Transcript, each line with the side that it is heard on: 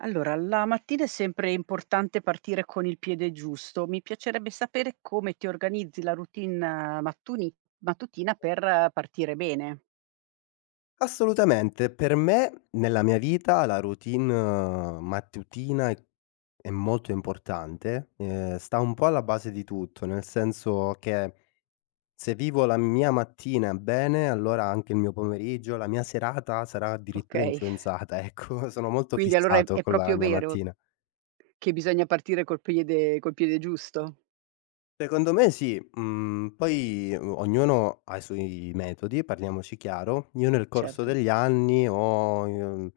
right: Allora la mattina è sempre importante partire con il piede giusto. Mi piacerebbe sapere come ti organizzi la routine mattuni mattutina per partire bene.
left: Assolutamente, per me, nella mia vita, la routine mattutina è è molto importante. Ehm, sta un po' alla base di tutto, nel senso che se vivo la mia mattina bene, allora anche il mio pomeriggio, la mia serata sarà addirittura
right: Okay.
left: influenzata, ecco; sono molto
right: Quindi allora è
left: fissato
right: è
left: con la
right: proprio
left: mia
right: vero
left: mattina.
right: che bisogna partire col priede col piede giusto?
left: Secondo me sì. Mhmm, poi o ognuno ha i suoi metodi, parliamoci chiaro. Io nel corso
right: Certo.
left: degli anni ho i mhmm,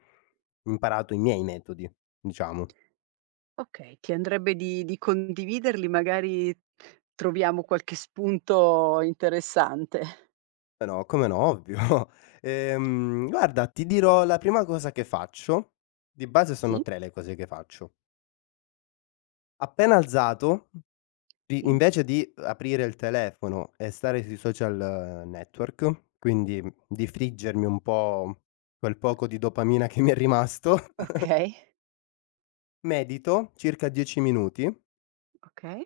left: imparato i miei metodi, diciamo.
right: Okay, ti andrebbe di di condividerli? Magari troviamo qualche spunto interessante.
left: Però, come no, ovvio. Ehm, guarda, ti dirò la prima cosa che faccio di base sono
right: Sì.
left: 3 le cose che faccio. Appena alzato, i
right: Sì.
left: invece di aprire il telefono e stare sui social network, quindi, mhmm, di friggermi un po' quel poco di dopamina che mi è rimasto
right: Okay.
left: medito circa 10 minuti
right: Okay.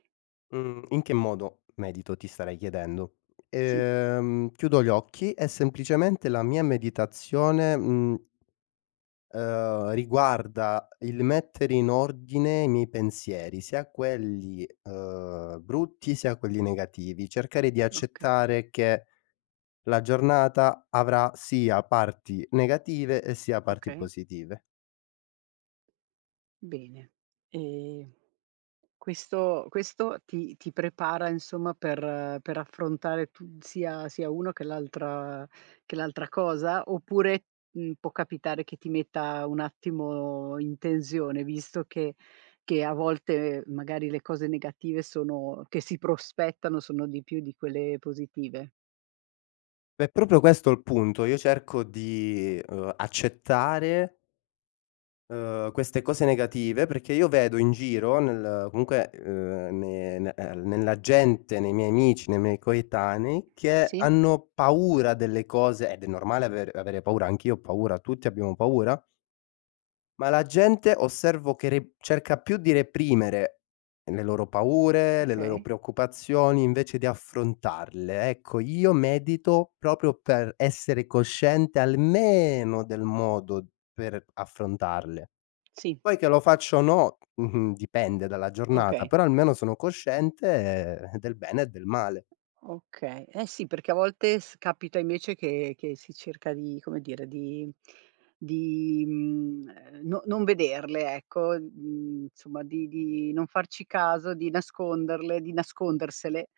left: mhmm, in che modo medito ti starai chiedendo:
right: Sì.
left: ehm, chiudo gli occhi e semplicemente la mia meditazione, mhmm, ehm, riguarda il mettere in ordine i miei pensieri, sia quelli, ehm, brutti sia quelli negativi. Cercare di
right: Okay.
left: accettare che la giornata, avrà sia parti negative e sia parti
right: Okay.
left: positive.
right: Bene. Ehm, questo questo ti ti prepara, insomma, per per affrontare tu sia sia uno che l'altra che l'altra cosa, oppure, mhmm, può capitare che ti metta un attimo in tensione, visto che che a volte, ehm, magari le cose negative sono che si prospettano sono di più di quelle positive?
left: È proprio questo il punto, io cerco di ehm, accettare ehm, queste cose negative, perché io vedo in giro nel comunque ehm, ne ne ehm, nella gente, nei miei amici, nei miei coetanei che
right: Sì.
left: hanno paura delle cose- ed è normale aver avere paura- anch'io ho paura- tutti abbiamo paura- ma la gente osservo che re cerca più di reprimere le loro paure, le loro
right: Okay.
left: preoccupazioni, invece di affrontarle. Ecco io medito proprio per essere cosciente almeno del modo per affrontarle.
right: Sì.
left: Poi che lo faccio o no, mh-mh, dipende dalla giornata,
right: Okay.
left: però almeno sono cosciente del bene e del male.
right: Okay, eh sì perché a volte s capita invece che che si cerca di, come dire di di, mhmm, no non vederle, ecco, mhmm, insomma di di non farci caso, di nasconderle, di nascondersele,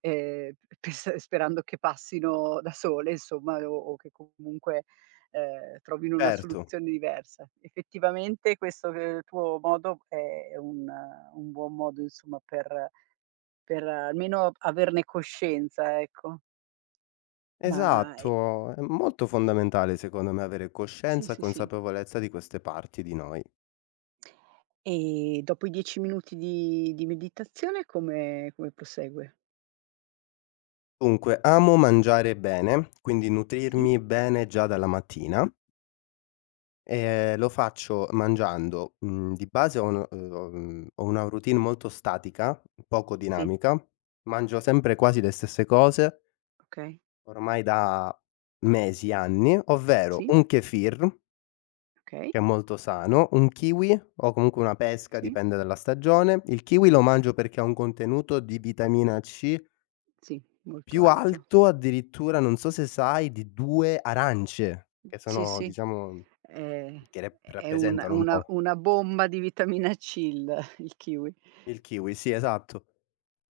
right: e ps sperando che passino da sole, insomma, o o che comunque, ehm, trovino una
left: Certo.
right: soluzione diversa. Effettivamente questo ehm, tuo modo è è un un buon modo insomma per per almeno averne coscienza, ecco. Ma e
left: Esatto, è m molto fondamentale secondo me avere
right: Sì
left: coscienza e
right: sì sì.
left: consapevolezza di queste parti di noi.
right: E dopo i 10 minuti di di meditazione come come prosegue?
left: Dunque, amo mangiare bene, quindi
right: Sì.
left: nutrirmi bene già dalla mattina e lo faccio mangiando, mhmm, di base ho un mh uhm mh, ho una routine molto statica, poco
right: Sì.
left: dinamica, mangio sempre quasi le stesse cose
right: Okay.
left: ormai da mesi, anni, ovvero
right: Sì.
left: un Kefir
right: Okay.
left: che è molto sano, un kiwi o comunque una pesca
right: Sì.
left: dipende dalla stagione. Il kiwi lo mangio perché ha un contenuto di vitamina C
right: Sì, molto
left: più
right: alto.
left: alto addirittura non so se sai di 2 arance,
right: Mh,
left: che
right: sì
left: sono,
right: sì.
left: diciamo,
right: Eh,
left: che rep
right: è un
left: rappresentano un
right: una
left: po'.
right: una bomba di vitamina C, il il kiwi.
left: Il kiwi, sì esatto.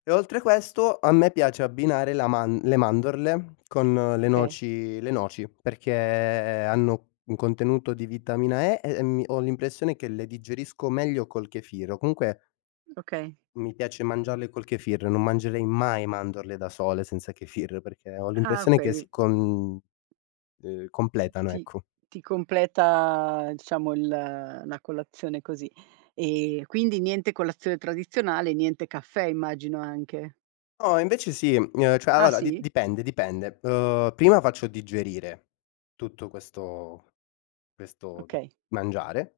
left: E oltre a questo a me piace abbinare la man le mandorle, con le
right: Okay.
left: noci le noci perché hanno un contenuto di vitamina E e, mhmm, ho l'impressione che le digerisco meglio col kefir, o comunque
right: Okay.
left: Mi piace mangiarle col kefir. Non mangerei mai mandorle da sole senza kefir, perché ho
right: Ah,
left: l'impressione che
right: okay.
left: si con uhm, completano,
right: Ti
left: ecco.
right: ti completa, diciamo, il la colazione così. Ehm, quindi niente colazione tradizionale e niente caffè, immagino anche.
left: No invece sì. Uhm, cioè
right: Ah,
left: allora di
right: sì?
left: dipende, dipende. Uhm, prima faccio digerire tutto questo questo tu
right: Okay.
left: mangiare.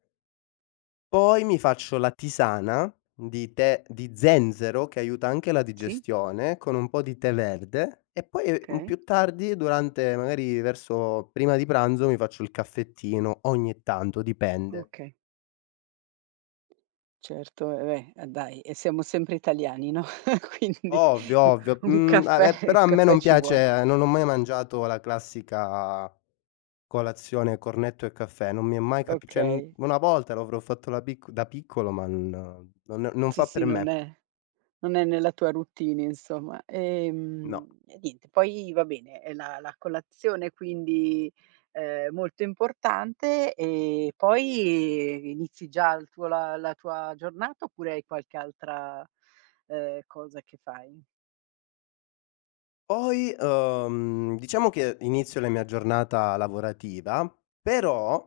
left: Poi mi faccio la tisana di tè di zenzero che aiuta anche la
right: Sì.
left: digestione, con un po' di tè verde, e poi, e mhmm,
right: Okay.
left: più tardi durante magari verso prima di pranzo, mi faccio il caffettino ogni tanto, dipende.
right: Okay. Certo, ehm, beh, a dai: e siamo sempre italiani, no, quindi
left: Ovvio,
right: u
left: ovvio.
right: un
left: Mhmm, a
right: caffè
left: beh però
right: un
left: a me
right: caffè
left: non
right: ci vuole.
left: piace non ho mai mangiato la classica colazione cornetto e caffè. Non mi è mai cap cioè, mhmm,
right: Okay.
left: 1 volta l'avrò fatto la picc da piccolo ma n non non
right: Sì,
left: fa
right: sì,
left: per
right: non
left: me.
right: è non è nella tua routine, insomma.
left: No.
right: Ehm, e niente, poi va bene è la la colazione quindi, ehm, molto importante e poi inizi già il tuo la la tua giornata oppure hai qualche altra, ehm, cosa che fai?
left: Poi, uhm, diciamo che inizio la mia giornata lavorativa, però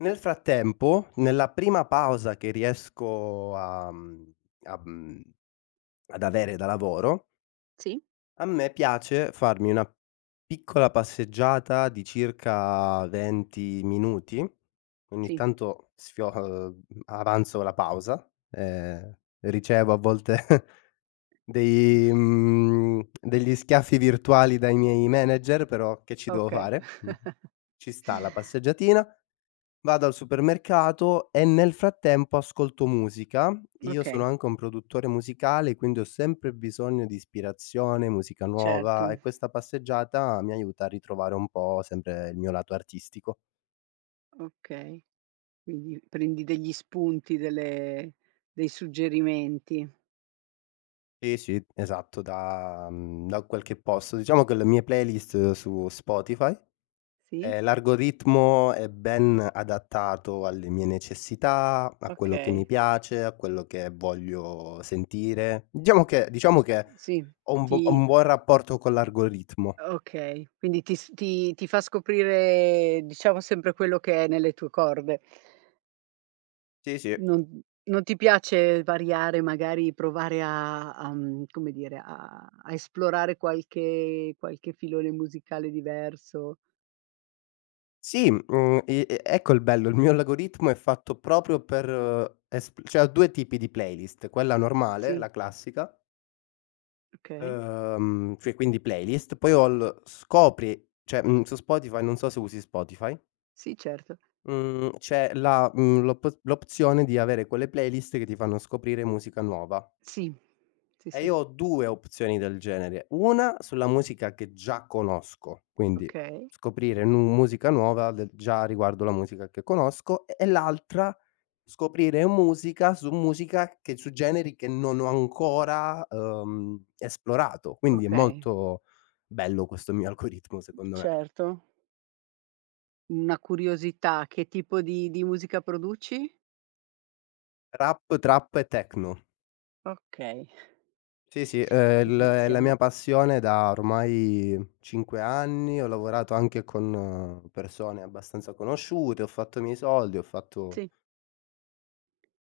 left: nel frattempo, nella prima pausa che riesco a, mhmm a mhmm, ad avere da lavoro
right: Sì.
left: a me piace, farmi una piccola passeggiata di circa 20 minuti, ogni
right: Sì.
left: tanto sfio uhm, avanzo la pausa, ehm, ricevo a volte dei, mhmm, degli schiaffi virtuali dai miei manager, però che ci devo
right: Okay.
left: fare mh? Ci sta la passeggiatina, vado al supermercato e nel frattempo ascolto musica. Io sono
right: Okay.
left: anche un produttore musicale, quindi ho sempre bisogno di ispirazione, musica nuova
right: Certo.
left: e questa passeggiata mi aiuta a ritrovare un po' sempre il mio lato artistico.
right: Okay. Quindi, prendi degli spunti delle dei suggerimenti.
left: Sì, sì, esatto, da, mhmm, da qualche posto, diciamo che le mie playlist su Spotify.
right: Sì?
left: Uhm, l'algoritmo è ben adattato alle mie necessità, a quello che mi
right: Okay.
left: piace, a quello che voglio sentire. Diciamo che diciamo che
right: Sì,
left: ho un bu ho
right: ti
left: un buon rapporto con l'algoritmo.
right: Okay, quindi ti s ti ti fa scoprire, diciamo sempre quello che è nelle tue corde.
left: Sì, sì.
right: Non non ti piace variare magari, provare a a mhmm, come dire, a a esplorare qualche qualche filone musicale diverso?
left: Sì, mh mhmm, i e ecco il bello, il mio algoritmo è fatto proprio per espl cioè ho 2 tipi di playlist: quella normale,
right: Sì.
left: la classica
right: Okay.
left: uhm, cioè quindi playlist, poi ho l scopri cioè, mhmm, su Spotify non so se usi Spotify
right: Sì, certo.
left: mhmm, c'è la, mhmm l'op l'opzione di avere quelle playlist che ti fanno scoprire musica nuova.
right: Sì. Sì,
left: E
right: sì.
left: io ho 2 opzioni del genere: una sulla musica che già conosco, quindi
right: Okay.
left: scoprire nu musica nuova de già riguardo la musica che conosco; e e l'altra, scoprire musica su musica che su generi che non ho ancora, ehm, esplorato. Quindi è
right: Okay.
left: molto bello questo mio algoritmo secondo me.
right: Certo. Una curiosità: che tipo di di musica produci?
left: Rap, trap e techno.
right: Okay.
left: Sì, sì, è l
right: Quindi
left: la
right: siamo
left: mia passione da ormai 5 anni, ho lavorato anche con persone abbastanza conosciute, ho fatto i miei soldi, ho fatto
right: Sì.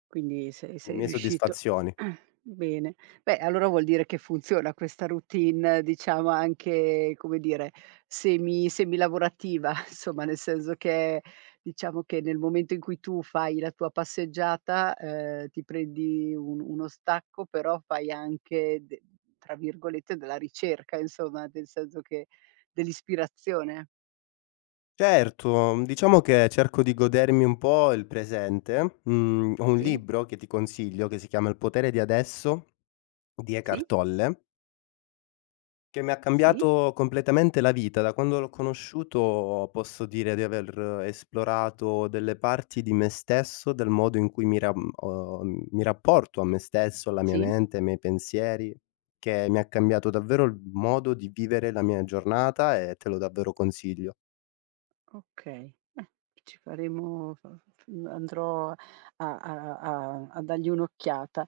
right: Quindi se
left: le
right: sei
left: mie
right: riuscito
left: soddisfazioni.
right: bene. Beh allora vuol dire che funziona questa routine, diciamo anche, come dire, semi semi lavorativa, insomma, nel senso che diciamo che nel momento in cui tu fai la tua passeggiata, ehm, ti prendi un uno stacco, però fai anche de tra virgolette della ricerca insomma, del senso che dell'ispirazione.
left: Certo, mhmm, diciamo che cerco di godermi un po' il presente. Mhmm, ho un
right: Sì.
left: libro che ti consiglio che si chiama: "Il potere di adesso", di Eckhart
right: Sì.
left: Tolle che mi ha
right: Sì.
left: cambiato completamente la vita. Da quando l'ho conosciuto, posso dire di aver esplorato delle parti di me stesso, del modo in cui mi ram uhm, mi rapporto a me stesso, alla mia
right: Sì.
left: mente, ai miei pensieri, che mi ha cambiato davvero il modo di vivere la mia giornata e te lo davvero consiglio.
right: Okay, beh, ci faremo f f f andrò a a a a dargli un'occhiata,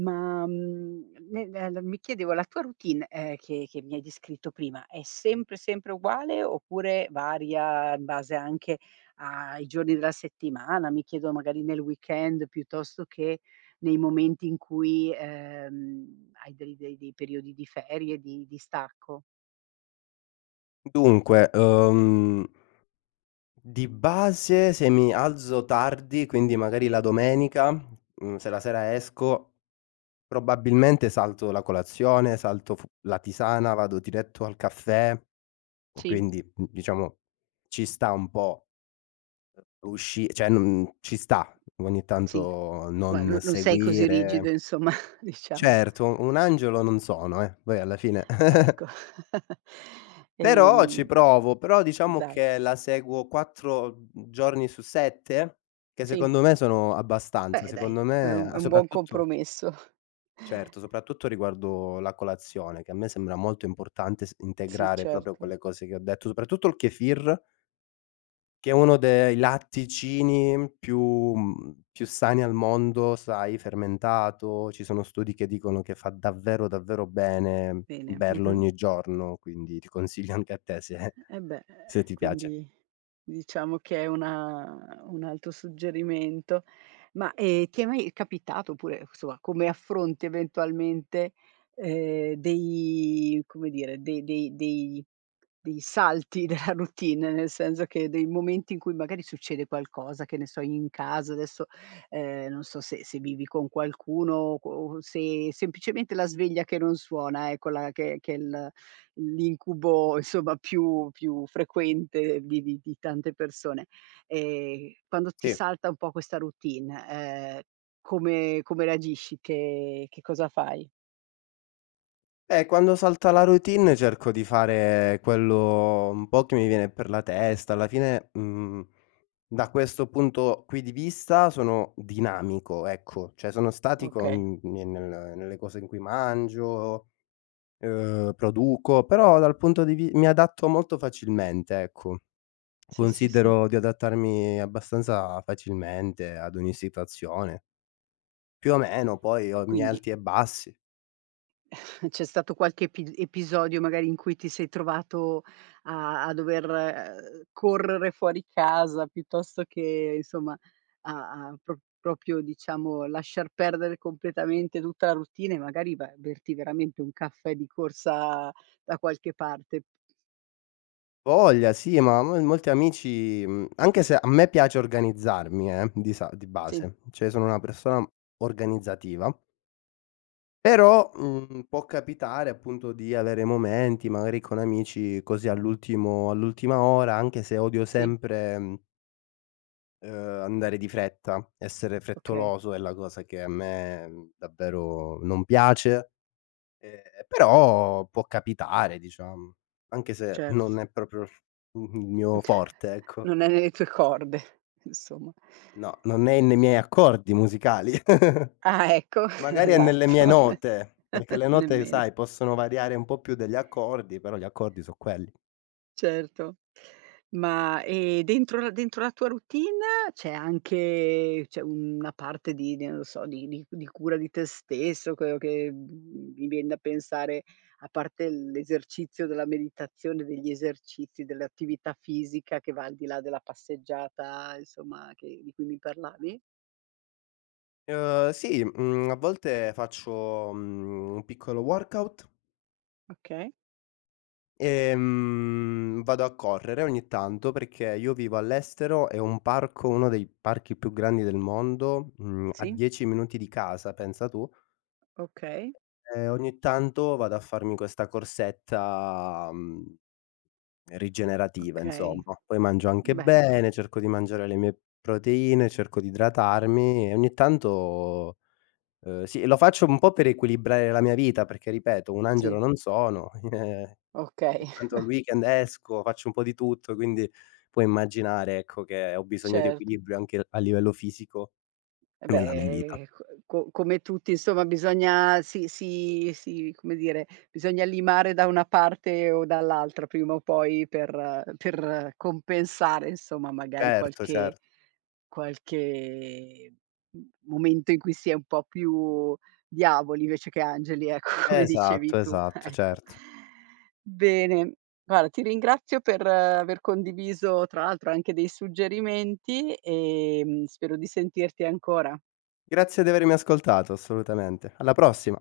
right: ma, mhmm, ne nel mi chiedevo la tua routine, uhm, che che mi hai descritto prima, è sempre, sempre uguale, oppure varia in base anche a i giorni della settimana, mi chiedo, magari nel weekend piuttosto che nei momenti in cui, uhm, hai dei dei dei periodi di ferie, di di stacco?
left: Dunque, uhm di base se mi alzo tardi, quindi magari la domenica, mhmm, se la sera esco, probabilmente salto la colazione, salto f la tisana, vado diretto al caffè,
right: Sì.
left: quindi n diciamo, ci sta un po', uhm, usci cioè n ci sta ogni
right: Sì,
left: tanto
right: ma
left: non
right: no non sei così
left: seguire
right: rigido, insomma, diciamo.
left: Certo, un angelo non sono eh, poi alla fine.
right: Ecco.
left: Però ci
right: Ehm
left: provo, però diciamo
right: dai.
left: che la seguo 4 giorni su 7, che
right: Sì.
left: secondo me sono abbastanza,
right: Beh, dai,
left: secondo
right: è
left: me
right: un
left: a
right: è un buon
left: soprattutto
right: compromesso.
left: certo, soprattutto riguardo la colazione, che a me sembra molto importante s
right: Sì,
left: integrare proprio
right: certo.
left: quelle cose che ho detto, soprattutto il kefir. Che è uno de i latticini più, mhmm, più più sani al mondo, sai, fermentato, ci sono studi che dicono che fa davvero davvero bene,
right: Bene,
left: berlo
right: mh-mh.
left: ogni giorno, quindi ti consiglio anche a te se
right: Eh beh, ehm,
left: se ti piace.
right: quindi diciamo che è una un altro suggerimento, ma, ehm, ti è mai capitato, oppure insomma, come affronti eventualmente, ehm, dei come dire, dei dei dei dei salti della routine, nel senso che dei momenti in cui magari succede qualcosa, che ne so, in casa, adesso, ehm, non so se se vivi con qualcuno o qu o se semplicemente la sveglia che non suona, ecco la che che l l'incubo insomma più più frequente, vivi di tante persone. Ehm, quando ti
left: Sì.
right: salta un po' questa routine, ehm, come come reagisci, che che cosa fai?
left: Eh, quando salta la routine, cerco di fare quello un po' che mi viene per la testa, alla fine, mhmm, da questo punto qui di vista, sono dinamico ecco, cioè sono statico
right: Okay.
left: n ni nel nelle cose in cui mangio, uhm, produco, però dal punto di vi mi adatto molto facilmente ecco,
right: Sì, sì, sì.
left: considero di adattarmi abbastanza facilmente, ad ogni situazione. Più o meno, poi ho
right: Ehm,
left: i miei
right: quindi
left: alti e bassi.
right: C'è stato qualche epi episodio magari in cui ti sei trovato a a dover, ehm, correre fuori casa, piuttosto che insomma, a a pro proprio, diciamo, lasciar perdere completamente tutta la routine e magari vai a berti veramente un caffè di corsa da qualche parte.
left: voglia sì, ma, mhmm, molti amici, mhmm, anche se a me piace organizzarmi eh, di sa di
right: Sì.
left: base, cioè sono una persona organizzativa. Però, uhm, può capitare appunto di avere momenti, magari con amici così all'ultimo all'ultima ora, anche se odio
right: Sì.
left: sempre mhmm ehm, andare di fretta, essere
right: Okay.
left: frettoloso è la cosa che a me davvero non piace, ehm, però può capitare, diciamo, anche se
right: Certo.
left: non è proprio il f il mio forte, ecco.
right: non è nelle tue corde, insomma.
left: No, non è nei miei accordi musicali.
right: Ah, ecco
left: Magari è nelle mie
right: esatto
left: note, perché le note,
right: nemmeno.
left: sai, possono variare un po' più degli accordi, però gli accordi sono quelli.
right: Certo, ma e dentro la dentro la tua routine c'è anche c'è una parte di di non lo so, di di c di cura di te stesso, quello che, mhmm, mi vien da pensare, a parte l'esercizio della meditazione, degli esercizi, dell'attività fisica che va al di là della passeggiata, insomma, che di cui mi parlavi?
left: Uhm, sì. Mhmm, a volte faccio, mhmm, un piccolo workout.
right: Okay.
left: Ehm, vado a correre ogni tanto, perché io vivo all'estero, e ho un parco, uno dei parchi più grandi del mondo, mhmm, a
right: Sì.
left: 10 minuti di casa, pensa tu.
right: Okay.
left: E ogni tanto vado a farmi questa corsetta, mhmm, rigenerativa,
right: Okay,
left: insomma, poi mangio anche
right: beh.
left: bene, cerco di mangiare le mie proteine, cerco di idratarmi e ogni tanto, uhm, sì, lo faccio un po' per equilibrare la mia vita perché ripeto, un angelo
right: Sì.
left: non sono, ogni
right: Okay.
left: tanto il weekend esco, faccio un po' di tutto, quindi, puoi immaginare ecco, che ho bisogno di
right: Certo.
left: equilibrio anche l a livello fisico,
right: Eh
left: nella mia vita.
right: beh, ehm, co co come tutti insomma bisogna si si si, come dire, bisogna limare da una parte o dall'altra prima o poi, per per compensare insomma, magari
left: Certo,
right: qualche
left: cert
right: qualche m momento in cui si è un po' più diavoli, invece che angeli, ecco, come dicevi
left: Esatto,
right: tu,
left: esatto,
right: ecco.
left: certo.
right: Bene. Guarda, ti ringrazio per aver condiviso tra l'altro anche dei suggerimenti, ehm, spero di sentirti ancora.
left: Grazie di avermi ascoltato, assolutamente, alla prossima.